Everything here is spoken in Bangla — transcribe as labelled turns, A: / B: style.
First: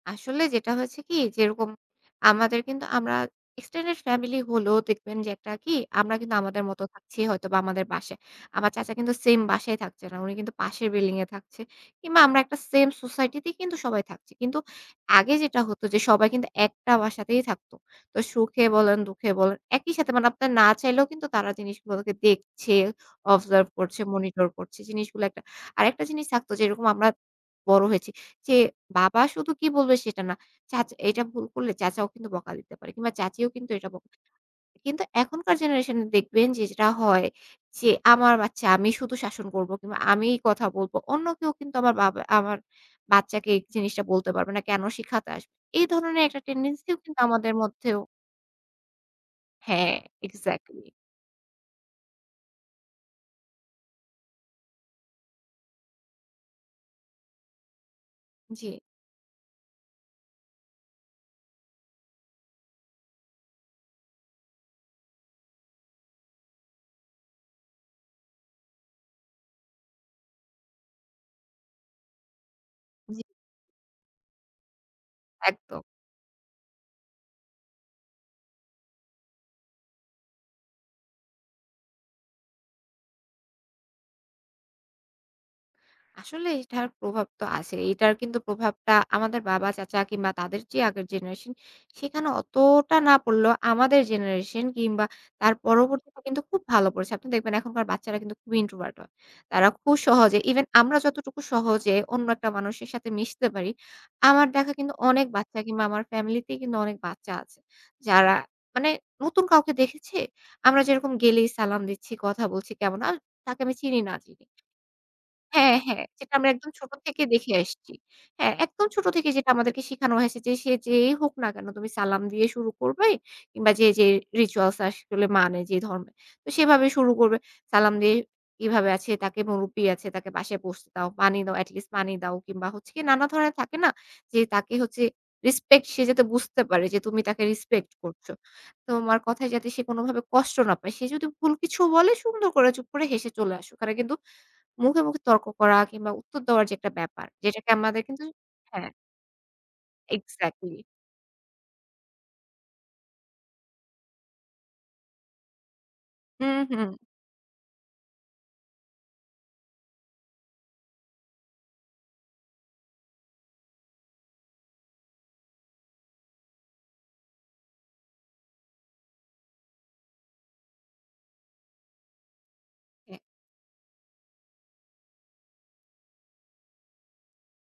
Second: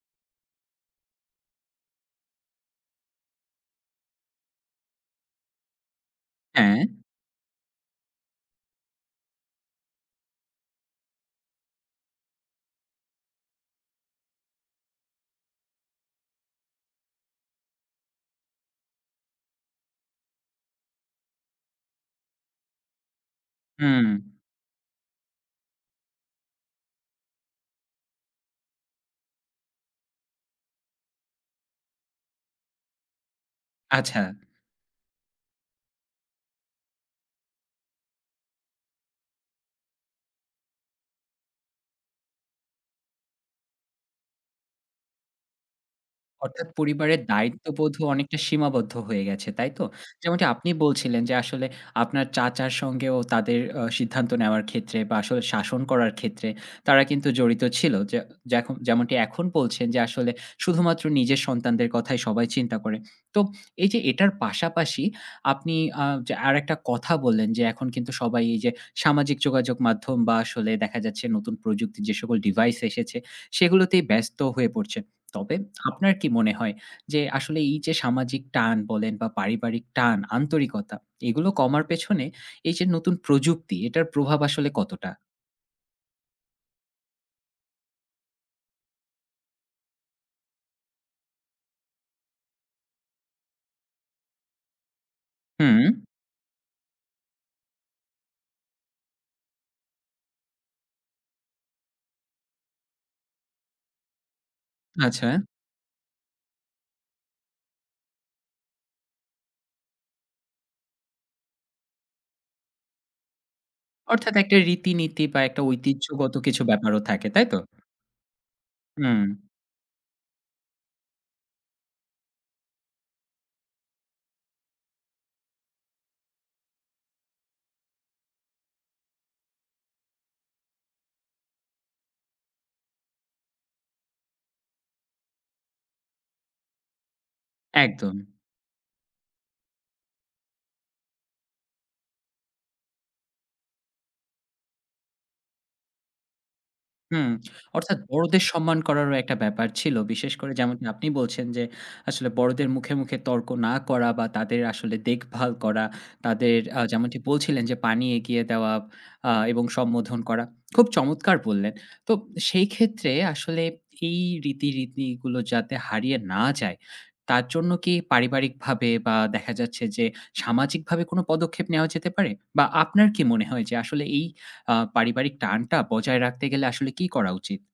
A: আসলে যেটা হয়েছে কি যেরকম আমাদের কিন্তু আমরা এক্সটেন্ডেড ফ্যামিলি হলেও দেখবেন যে একটা কি আমরা কিন্তু আমাদের
B: হ্যাঁ।
A: মতো থাকছি হয়তো বা আমাদের বাসায়। আমার চাচা কিন্তু সেম বাসায় থাকছে না। উনি কিন্তু পাশের বিল্ডিং এ থাকছে। কিংবা আমরা একটা সেম সোসাইটি তেই কিন্তু সবাই থাকছি। কিন্তু আগে যেটা হতো যে সবাই কিন্তু একটা বাসাতেই থাকত। তো সুখে বলেন, দুঃখে বলেন একই সাথে মানে আপনার না চাইলেও কিন্তু তারা জিনিসগুলোকে দেখছে, অবজার্ভ করছে,
B: হু।
A: মনিটর করছে জিনিসগুলো, আরেকটা জিনিস থাকতো যেরকম আমরা বড় হয়েছি যে বাবা শুধু কি বলবে সেটা না। চাচা এটা ভুল করলে চাচাও কিন্তু বকা দিতে পারে। কিংবা চাচীও কিন্তু এটা ব
B: আচ্ছা।
A: কিন্তু এখনকার জেনারেশন এ দেখবেন যে যেটা হয় যে আমার বাচ্চা আমি শুধু শাসন করব কিংবা আমি কথা বলব। অন্য কেউ কিন্তু আমার বাব আমার বাচ্চাকে জিনিসটা বলতে পারবে না। কেন শিখাতে আসবে? এই ধরনের একটা
B: অর্থাৎ
A: টেনডেন্সি ও কিন্তু
B: পরিবারের
A: আমাদের
B: দায়িত্ববোধ
A: মধ্যেও
B: ও অনেকটা সীমাবদ্ধ হয়ে গেছে, তাই তো?
A: হ্যাঁ,
B: যেমনটি আপনি
A: এক্সাক্টলি।
B: বলছিলেন যে আসলে আপনার চাচার সঙ্গে ও তাদের অ সিদ্ধান্ত নেওয়ার ক্ষেত্রে বা আসলে শাসন করার ক্ষেত্রে তারা কিন্তু জড়িত ছিল। যে যেখ
A: জী।
B: যেমনটি এখন বলছেন যে আসলে শুধুমাত্র নিজের সন্তানদের কথায় সবাই চিন্তা করে। তো এই যে এটার পাশাপাশি আপনি আ যে আরেকটা কথা বললেন যে এখন কিন্তু সবাই এই যে সামাজিক যোগাযোগ মাধ্যম বা আসলে দেখা যাচ্ছে নতুন প্রযুক্তির যে সকল ডিভাইস এসেছে
A: জী।
B: সেগুলোতেই ব্যস্ত হয়ে পড়ছে। তবে
A: একদম।
B: আপনার কি মনে হয় যে আসলে এই যে সামাজিক টান বলেন বা পারিবারিক টান আন্তরিকতা এগুলো কমার পেছনে এই যে নতুন প্রযুক্তি এটার প্রভাব আসলে কতটা?
A: আসলে এটার প্রভাব তো আছেই। এটার কিন্তু প্রভাবটা আমাদের বাবা চাচা কিংবা তাদের যে আগের জেনারেশন সেখানে অতটা না পড়লেও আমাদের জেনারেশন কিংবা তার
B: হুম।
A: পরবর্তীতে কিন্তু খুব ভালো পড়েছে। আপনি দেখবেন এখনকার বাচ্চারা কিন্তু খুবই ইন্ট্রোভার্ট হয়। তারা খু সহজে ইভেন আমরা যতটুকু সহজে অন্য একটা মানুষের সাথে মিশতে পারি, আমার দেখা কিন্তু অনেক
B: আচ্ছা।
A: বাচ্চা কিংবা আমার ফ্যামিলি তে কিন্তু অনেক বাচ্চা আছে, যারা মানে নতুন কাউকে দেখেছে, আমরা যেরকম গেলেই সালাম দিচ্ছি, কথা বলছি কেমন আর তাকে আমি চিনি না
B: অর্থাৎ
A: চিনি।
B: একটা রীতিনীতি বা একটা
A: হ্যাঁ, হ্যাঁ।
B: ঐতিহ্যগত
A: যেটা আমরা
B: কিছু
A: একদম ছোট
B: ব্যাপারও
A: থেকে
B: থাকে, তাই
A: দেখে
B: তো?
A: আসছি। হ্যাঁ একদম ছোট
B: হুম।
A: থেকে যেটা আমাদেরকে শেখানো হয়েছে যে সে যেই হোক না কেন তুমি সালাম দিয়ে শুরু করবে কিংবা যে, যে রিচুয়ালস আসলে মানে যে ধর্মে। তো সেভাবে শুরু করবে। সালাম দিয়ে কিভাবে আছে, তাকে মুরুব্বি আছে, তাকে বাসায় বসতে দাও। পানি দাও, এট লিস্ট পানি দাও। কিংবা হচ্ছে নানা ধরনের থাকে না যে তাকে হচ্ছে রেসপেক্ট সে যাতে বুঝতে পারে যে তুমি তাকে রিসপেক্ট
B: একদম।
A: করছো। তোমার কথায় যাতে সে কোনভাবে কষ্ট না পায়, সে যদি ভুল কিছুও বলে সুন্দর করে চুপ করে হেসে চলে আসো। ওখানে কিন্তু মুখে, মুখে তর্ক করা কিংবা উত্তর দেওয়ার যে একটা ব্যাপার
B: হুম।
A: যেটাকে
B: অর্থাৎ
A: আমাদের কিন্তু
B: বড়দের সম্মান
A: হ্যাঁ।
B: করারও একটা ব্যাপার ছিল। বিশেষ করে
A: এক্সাক্টলি।
B: যেমনটি আপনি বলছেন যে আসলে বড়দের মুখে, মুখে তর্ক না করা বা তাদের আসলে দেখভাল করা, তাদের
A: হুম,
B: আ
A: হুম।
B: যেমনটি বলছিলেন যে পানি এগিয়ে দেওয়া আ এবং সম্বোধন করা খুব চমৎকার বললেন। তো সেই ক্ষেত্রে আসলে এই রীতি, রীতিগুলো যাতে হারিয়ে না যায় তার জন্য কি পারিবারিকভাবে বা দেখা যাচ্ছে যে সামাজিকভাবে কোন পদক্ষেপ নেওয়া যেতে পারে? বা আপনার কি মনে হয় যে আসলে এই আ পারিবারিক টানটা বজায় রাখতে গেলে আসলে কি করা উচিত?